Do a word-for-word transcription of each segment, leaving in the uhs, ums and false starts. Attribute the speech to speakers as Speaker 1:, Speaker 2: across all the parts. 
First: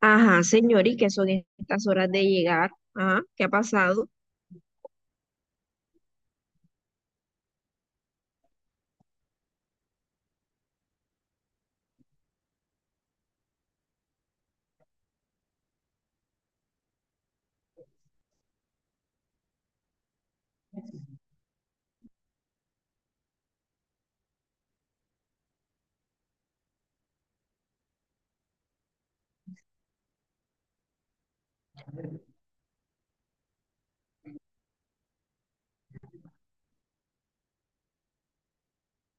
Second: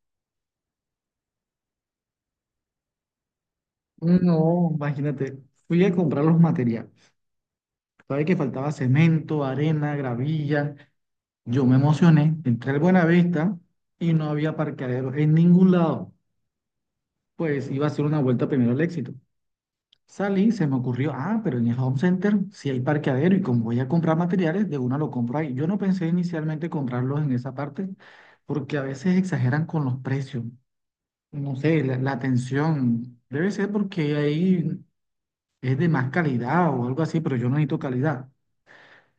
Speaker 1: Ajá, señor, ¿y qué son estas horas de llegar? Ajá, ¿qué ha pasado?
Speaker 2: No, imagínate, fui a comprar los materiales. Sabes que faltaba cemento, arena, gravilla. Yo me emocioné, entré al Buenavista y no había parqueadero en ningún lado. Pues iba a hacer una vuelta primero al Éxito. Salí, se me ocurrió, ah, pero en el Home Center sí hay parqueadero y como voy a comprar materiales, de una lo compro ahí. Yo no pensé inicialmente comprarlos en esa parte porque a veces exageran con los precios. No sé, la, la atención. Debe ser porque ahí. es de más calidad o algo así, pero yo no necesito calidad.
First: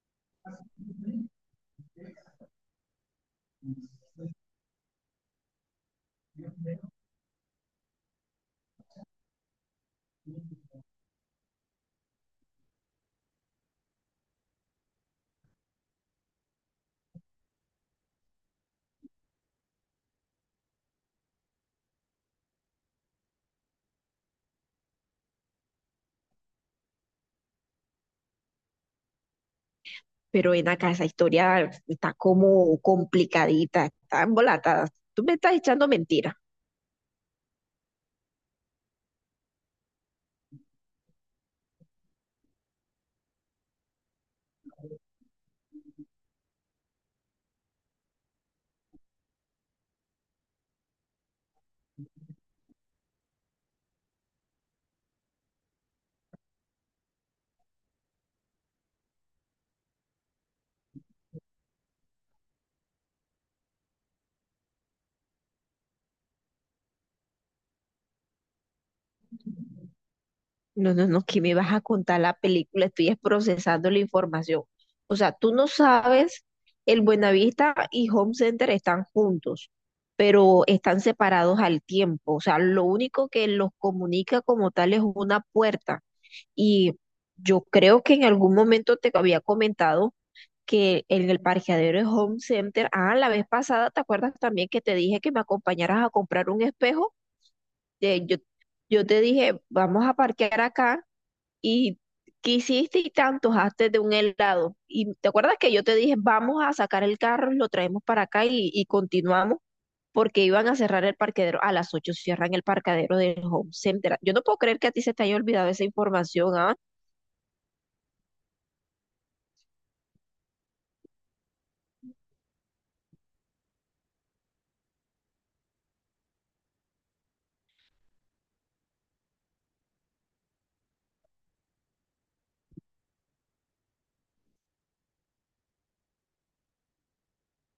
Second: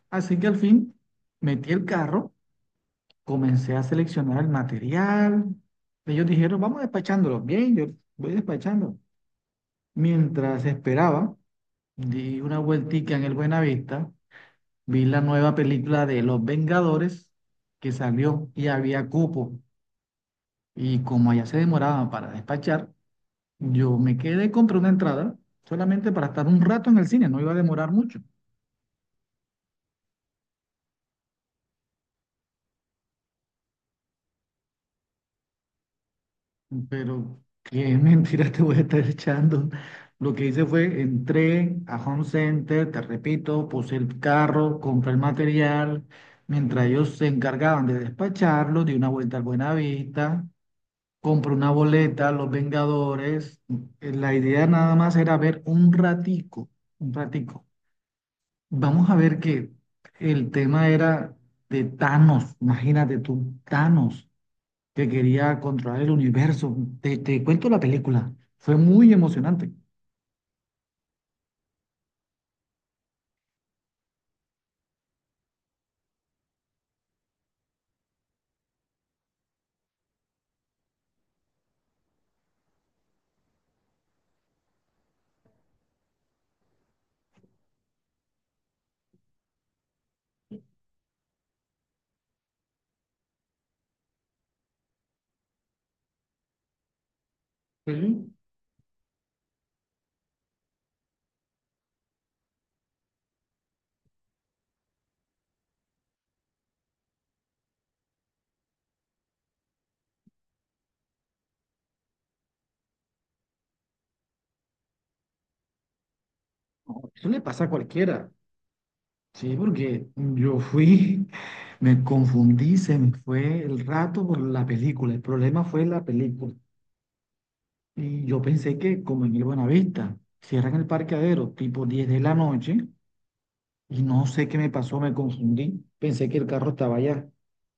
Speaker 2: Así que al fin metí el carro, comencé a seleccionar el material. Ellos dijeron, vamos despachándolo. Bien, yo voy despachando. Mientras esperaba, di una vueltica en el Buenavista, vi la nueva película de Los Vengadores que salió y había cupo. Y como allá se demoraba para despachar, yo me quedé, compré una entrada solamente para estar un rato en el cine, no iba a demorar mucho.
Speaker 1: Pero ven acá, esa historia está como complicadita, está embolatada. Tú me estás echando mentiras.
Speaker 2: Pero qué mentira te voy a estar echando. Lo que hice fue, entré a Home Center, te repito, puse el carro, compré el material, mientras ellos se encargaban de despacharlo, di una vuelta al Buenavista, compré una boleta, Los Vengadores. Eh, La idea nada más era ver un ratico, un ratico. Vamos a ver que el tema era de Thanos, imagínate tú, Thanos que quería controlar el universo. Te, te cuento la película. Fue muy emocionante.
Speaker 1: No, no, no, que me vas a contar la película, estoy es procesando la información. O sea, tú no sabes, el Buenavista y Home Center están juntos, pero están separados al tiempo. O sea, lo único que los comunica como tal es una puerta. Y yo creo que en algún momento te había comentado que en el parqueadero de Home Center, ah, la vez pasada, ¿te acuerdas también que te dije que me acompañaras a comprar un espejo? Eh,
Speaker 2: Pero
Speaker 1: yo, yo te dije, vamos a parquear acá y quisiste y tanto hazte de un helado. Y te acuerdas que yo te dije, vamos a sacar el carro, lo traemos para acá y, y continuamos porque iban a cerrar el parqueadero. A las ocho cierran el parqueadero del home center. Yo no puedo creer que a ti se te haya olvidado esa información, ¿ah?
Speaker 2: Eso le pasa a cualquiera. Sí, porque yo fui, me confundí, se me fue el rato por la película. El problema fue la película. Y yo pensé que, como en el Buenavista, cierran el parqueadero tipo diez de la noche y no sé qué me pasó, me confundí. Pensé que el carro estaba allá.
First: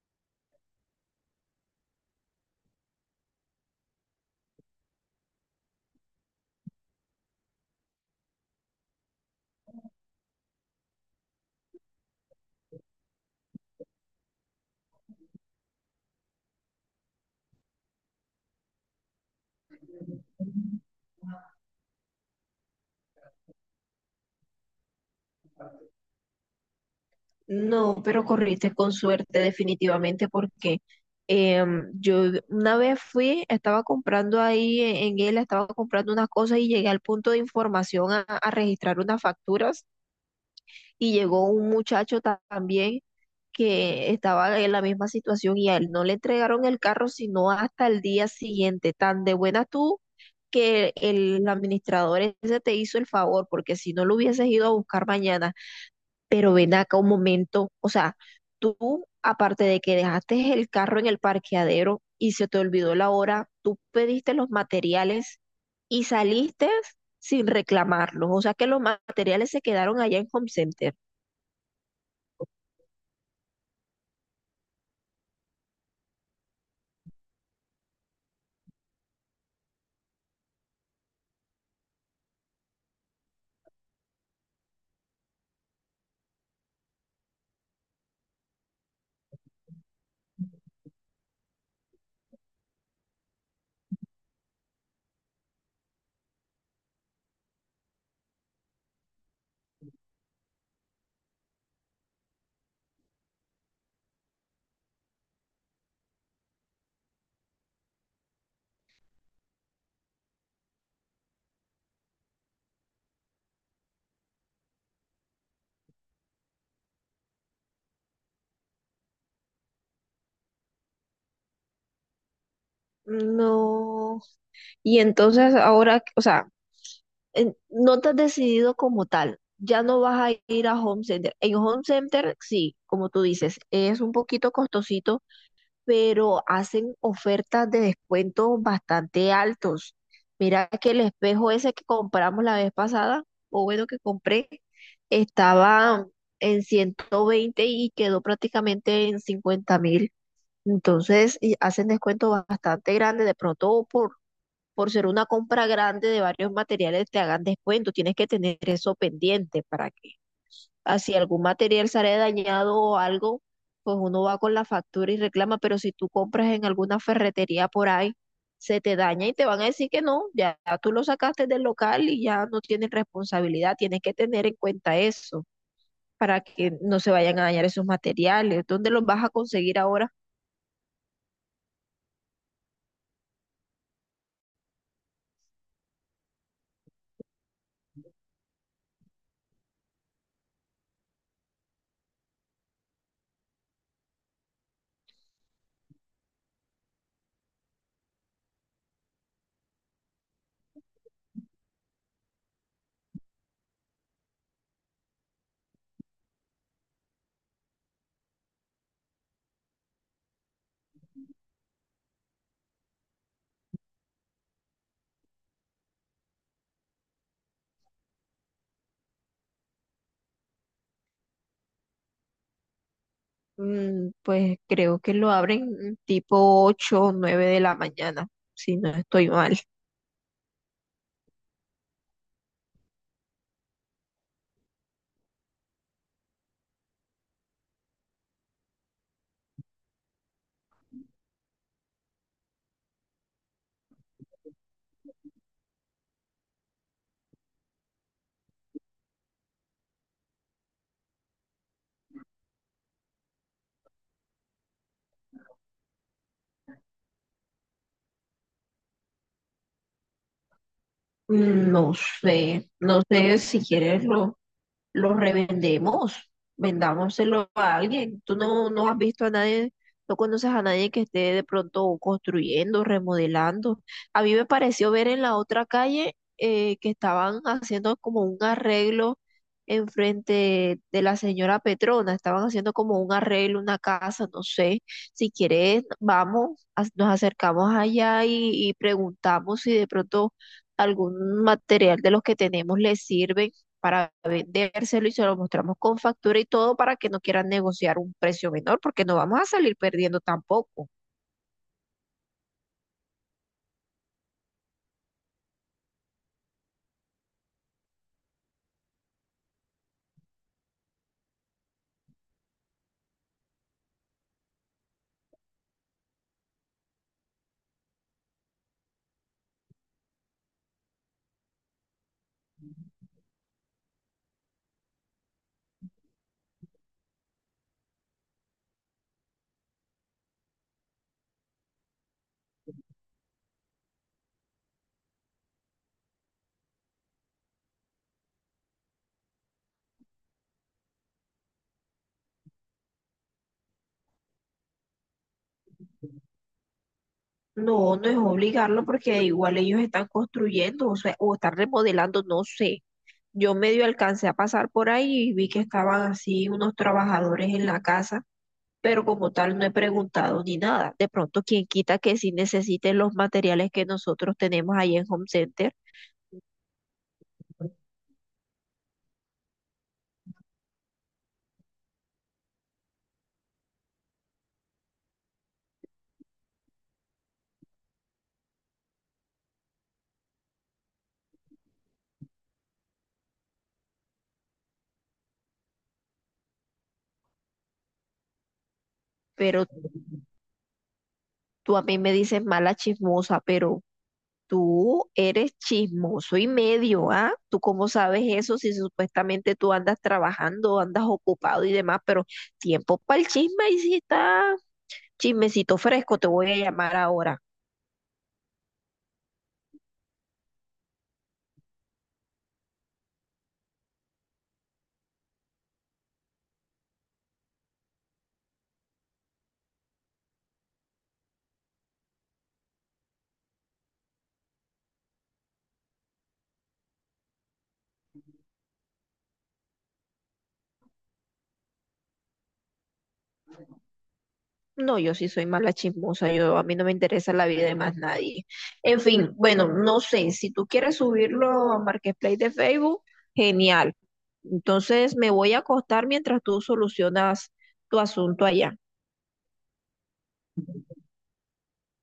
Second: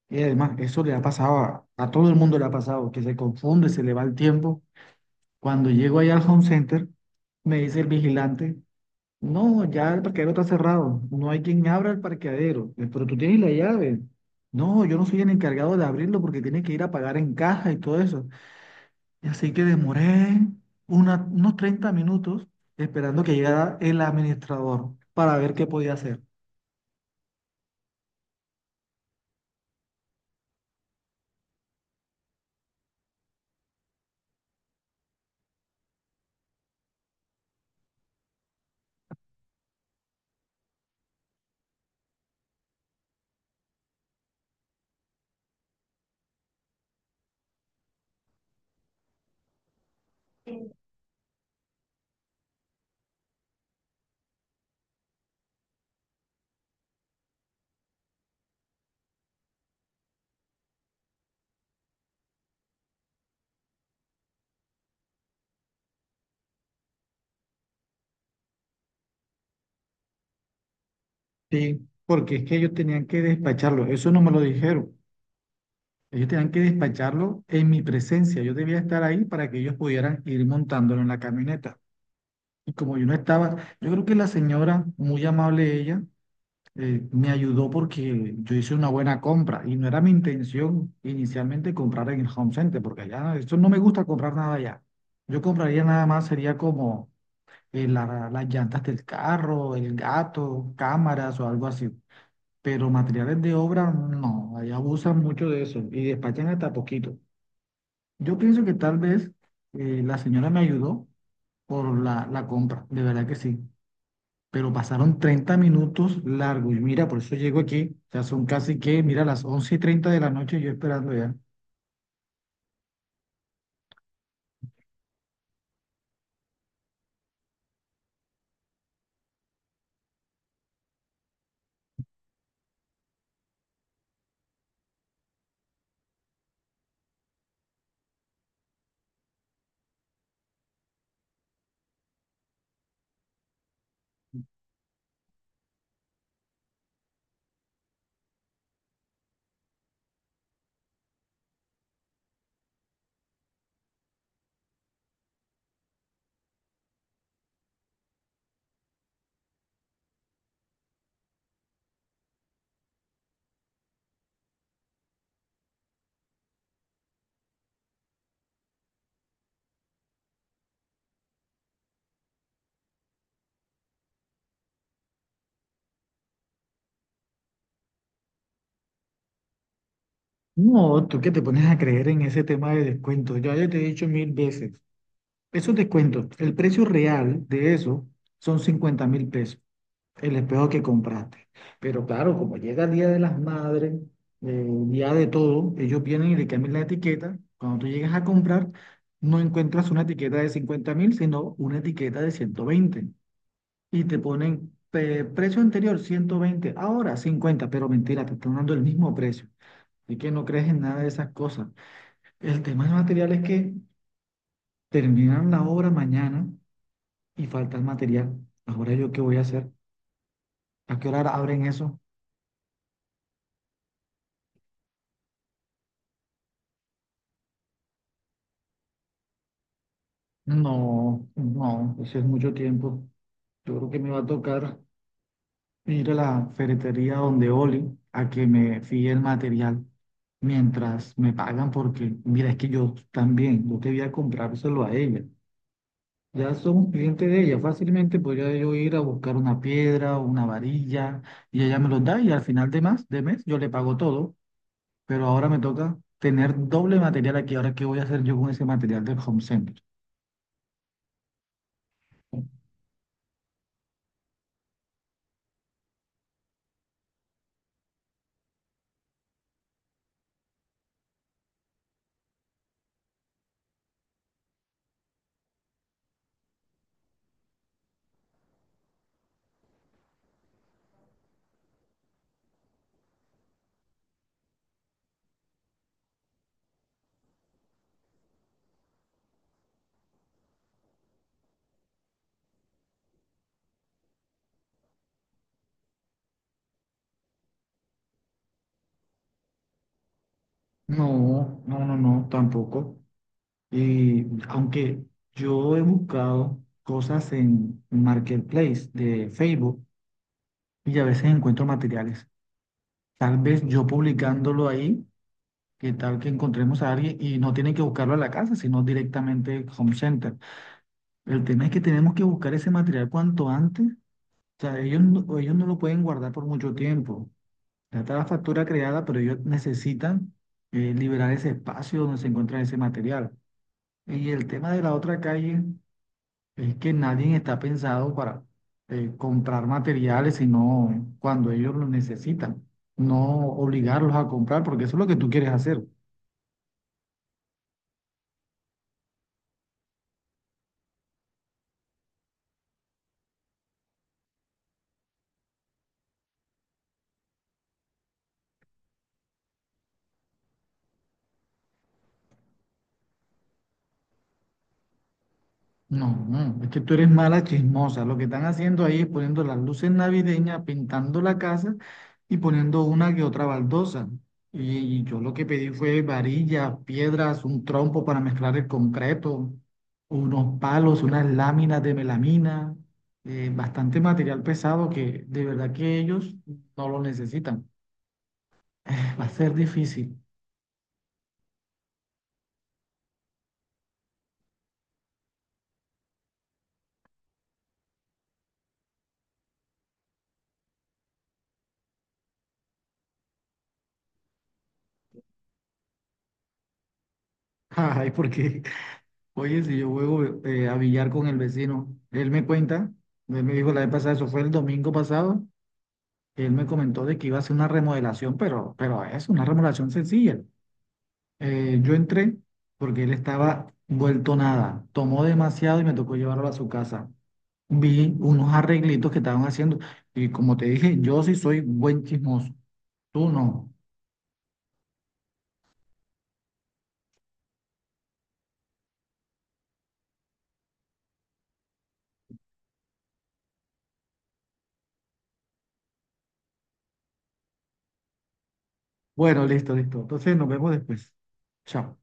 Speaker 2: Y además, eso le ha pasado a, a todo el mundo, le ha pasado, que se confunde, se le va el tiempo. Cuando llego ahí al home center, me dice el vigilante, no, ya el parqueadero está cerrado, no hay quien abra el parqueadero, "Eh, pero tú tienes la llave. No, yo no soy el encargado de abrirlo porque tiene que ir a pagar en caja y todo eso." Y así que demoré una- unos treinta minutos esperando que llegara el administrador para ver qué podía hacer.
Speaker 1: No, pero corriste con suerte definitivamente porque em, yo una vez fui, estaba comprando ahí en, en él, estaba comprando unas cosas y llegué al punto de información a, a registrar unas facturas y llegó un muchacho ta- también que estaba en la misma situación y a él no le entregaron el carro sino hasta el día siguiente. Tan de buena tú que el administrador ese te hizo el favor, porque si no lo hubieses ido a buscar mañana, pero ven acá un momento, o sea, tú, aparte de que dejaste el carro en el parqueadero y se te olvidó la hora, tú pediste los materiales y saliste sin reclamarlos, o sea que los materiales se quedaron allá en Home Center.
Speaker 2: Sí, porque es que ellos tenían que despacharlo, eso no me lo dijeron. Ellos tenían que despacharlo en mi presencia, yo debía estar ahí para que ellos pudieran ir montándolo en la camioneta. Y como yo no estaba, yo creo que la señora, muy amable ella, eh, me ayudó porque yo hice una buena compra y no era mi intención inicialmente comprar en el Home Center, porque allá, eso no me gusta comprar nada allá. Yo compraría nada más, sería como eh, la- las llantas del carro, el gato, cámaras o algo así. Pero materiales de obra, no, allá abusan mucho de eso y despachan hasta poquito. Yo pienso que tal vez eh, la señora me ayudó por la, la compra, de verdad que sí, pero pasaron treinta minutos largos. Y mira, por eso llego aquí. O sea, son casi que, mira, las once y treinta de la noche yo esperando ya.
Speaker 1: No. Y entonces ahora, o sea, en- no te has decidido como tal. Ya no vas a ir a Home Center. En Home Center, sí, como tú dices, es un poquito costosito, pero hacen ofertas de descuentos bastante altos. Mira que el espejo ese que compramos la vez pasada, o bueno, que compré, estaba en ciento veinte y quedó prácticamente en cincuenta mil. Entonces, y hacen descuentos bastante grandes, de pronto por por ser una compra grande de varios materiales te hagan descuento. Tienes que tener eso pendiente para que así algún material sale dañado o algo, pues uno va con la factura y reclama, pero si tú compras en alguna ferretería por ahí, se te daña y te van a decir que no, ya tú lo sacaste del local y ya no tienes responsabilidad. Tienes que tener en cuenta eso para que no se vayan a dañar esos materiales. ¿Dónde los vas a conseguir ahora?
Speaker 2: No, tú que te pones a creer en ese tema de descuentos. Ya, ya te he dicho mil veces. Esos descuentos, el precio real de eso son cincuenta mil pesos, el espejo que compraste. Pero claro, como llega el Día de las Madres, eh, Día de todo, ellos vienen y le cambian la etiqueta. Cuando tú llegas a comprar, no encuentras una etiqueta de cincuenta mil, sino una etiqueta de ciento veinte. y te ponen eh, precio anterior ciento veinte, ahora cincuenta, pero mentira, te están dando el mismo precio. Así que no crees en nada de esas cosas. El tema del material es que terminan la obra mañana y falta el material. ¿Ahora yo qué voy a hacer? ¿A qué hora abren eso?
Speaker 1: Mm, pues creo que lo abren tipo ocho o nueve de la mañana, si no estoy mal.
Speaker 2: No, no, eso es mucho tiempo. Yo creo que me va a tocar ir a la ferretería donde Oli a que me fíe el material mientras me pagan porque, mira, es que yo también, yo debía comprárselo a ella. Ya somos clientes de ella. Fácilmente podría yo ir a buscar una piedra o una varilla y ella me los da y al final de más, de mes yo le pago todo. Pero ahora me toca tener doble material aquí. Ahora, ¿qué voy a hacer yo con ese material del home center?
Speaker 1: Mm, no sé, no sé si quieres lo, los revendemos, vendámoselo a alguien. Tú no, no has visto a nadie, no conoces a nadie que esté de pronto construyendo, remodelando. A mí me pareció ver en la otra calle eh, que estaban haciendo como un arreglo enfrente de la señora Petrona, estaban haciendo como un arreglo, una casa, no sé. Si quieres, vamos, a- nos acercamos allá y y preguntamos si de pronto algún material de los que tenemos les sirve para vendérselo y se lo mostramos con factura y todo para que no quieran negociar un precio menor, porque no vamos a salir perdiendo tampoco.
Speaker 2: No, no, no, no, tampoco. Y aunque yo he buscado cosas en Marketplace de Facebook y a veces encuentro materiales, tal vez yo publicándolo ahí ¿Qué tal que encontremos a alguien y no tienen que buscarlo a la casa, sino directamente al home center? El tema es que tenemos que buscar ese material cuanto antes. O sea, ellos no, ellos no lo pueden guardar por mucho tiempo. Ya está la factura creada, pero ellos necesitan eh, liberar ese espacio donde se encuentra ese material. Y el tema de la otra calle es que nadie está pensado para eh, comprar materiales, sino cuando ellos lo necesitan. No obligarlos a comprar, porque eso es lo que tú quieres hacer.
Speaker 1: No, no es obligarlo porque igual ellos están construyendo, o sea, o están remodelando, no sé. Yo medio alcancé a pasar por ahí y vi que estaban así unos trabajadores en la casa, pero como tal no he preguntado ni nada. De pronto, quien quita que sí necesiten los materiales que nosotros tenemos ahí en Home Center,
Speaker 2: No, no, es que tú eres mala chismosa. Lo que están haciendo ahí es poniendo las luces navideñas, pintando la casa y poniendo una que otra baldosa. Y, y yo lo que pedí fue varillas, piedras, un trompo para mezclar el concreto, unos palos, unas láminas de melamina, eh, bastante material pesado que de verdad que ellos no lo necesitan. Va a ser
Speaker 1: pero
Speaker 2: difícil.
Speaker 1: tú a mí me dices mala chismosa, pero tú eres chismoso y medio, ¿ah? ¿Tú cómo sabes eso si supuestamente tú andas trabajando, andas ocupado y demás, pero tiempo para el chisme? Y si está chismecito fresco, te voy a llamar ahora.
Speaker 2: Ay, ¿por qué? Oye, si yo juego eh, a billar con el vecino, él me cuenta, él me dijo la vez pasada, eso fue el domingo pasado, él me comentó de que iba a hacer una remodelación, pero, pero es una remodelación sencilla. Eh, yo entré porque él estaba vuelto nada, tomó demasiado y me tocó llevarlo a su casa. Vi unos arreglitos que estaban haciendo y como te dije, yo sí soy buen chismoso, tú no.
Speaker 1: No, yo sí soy mala chismosa, yo a mí no me interesa la vida de más nadie. En fin, bueno, no sé, si tú quieres subirlo a Marketplace de Facebook, genial. Entonces me voy a acostar mientras tú solucionas tu asunto allá.
Speaker 2: Bueno, listo, listo. Entonces nos vemos después. Chao.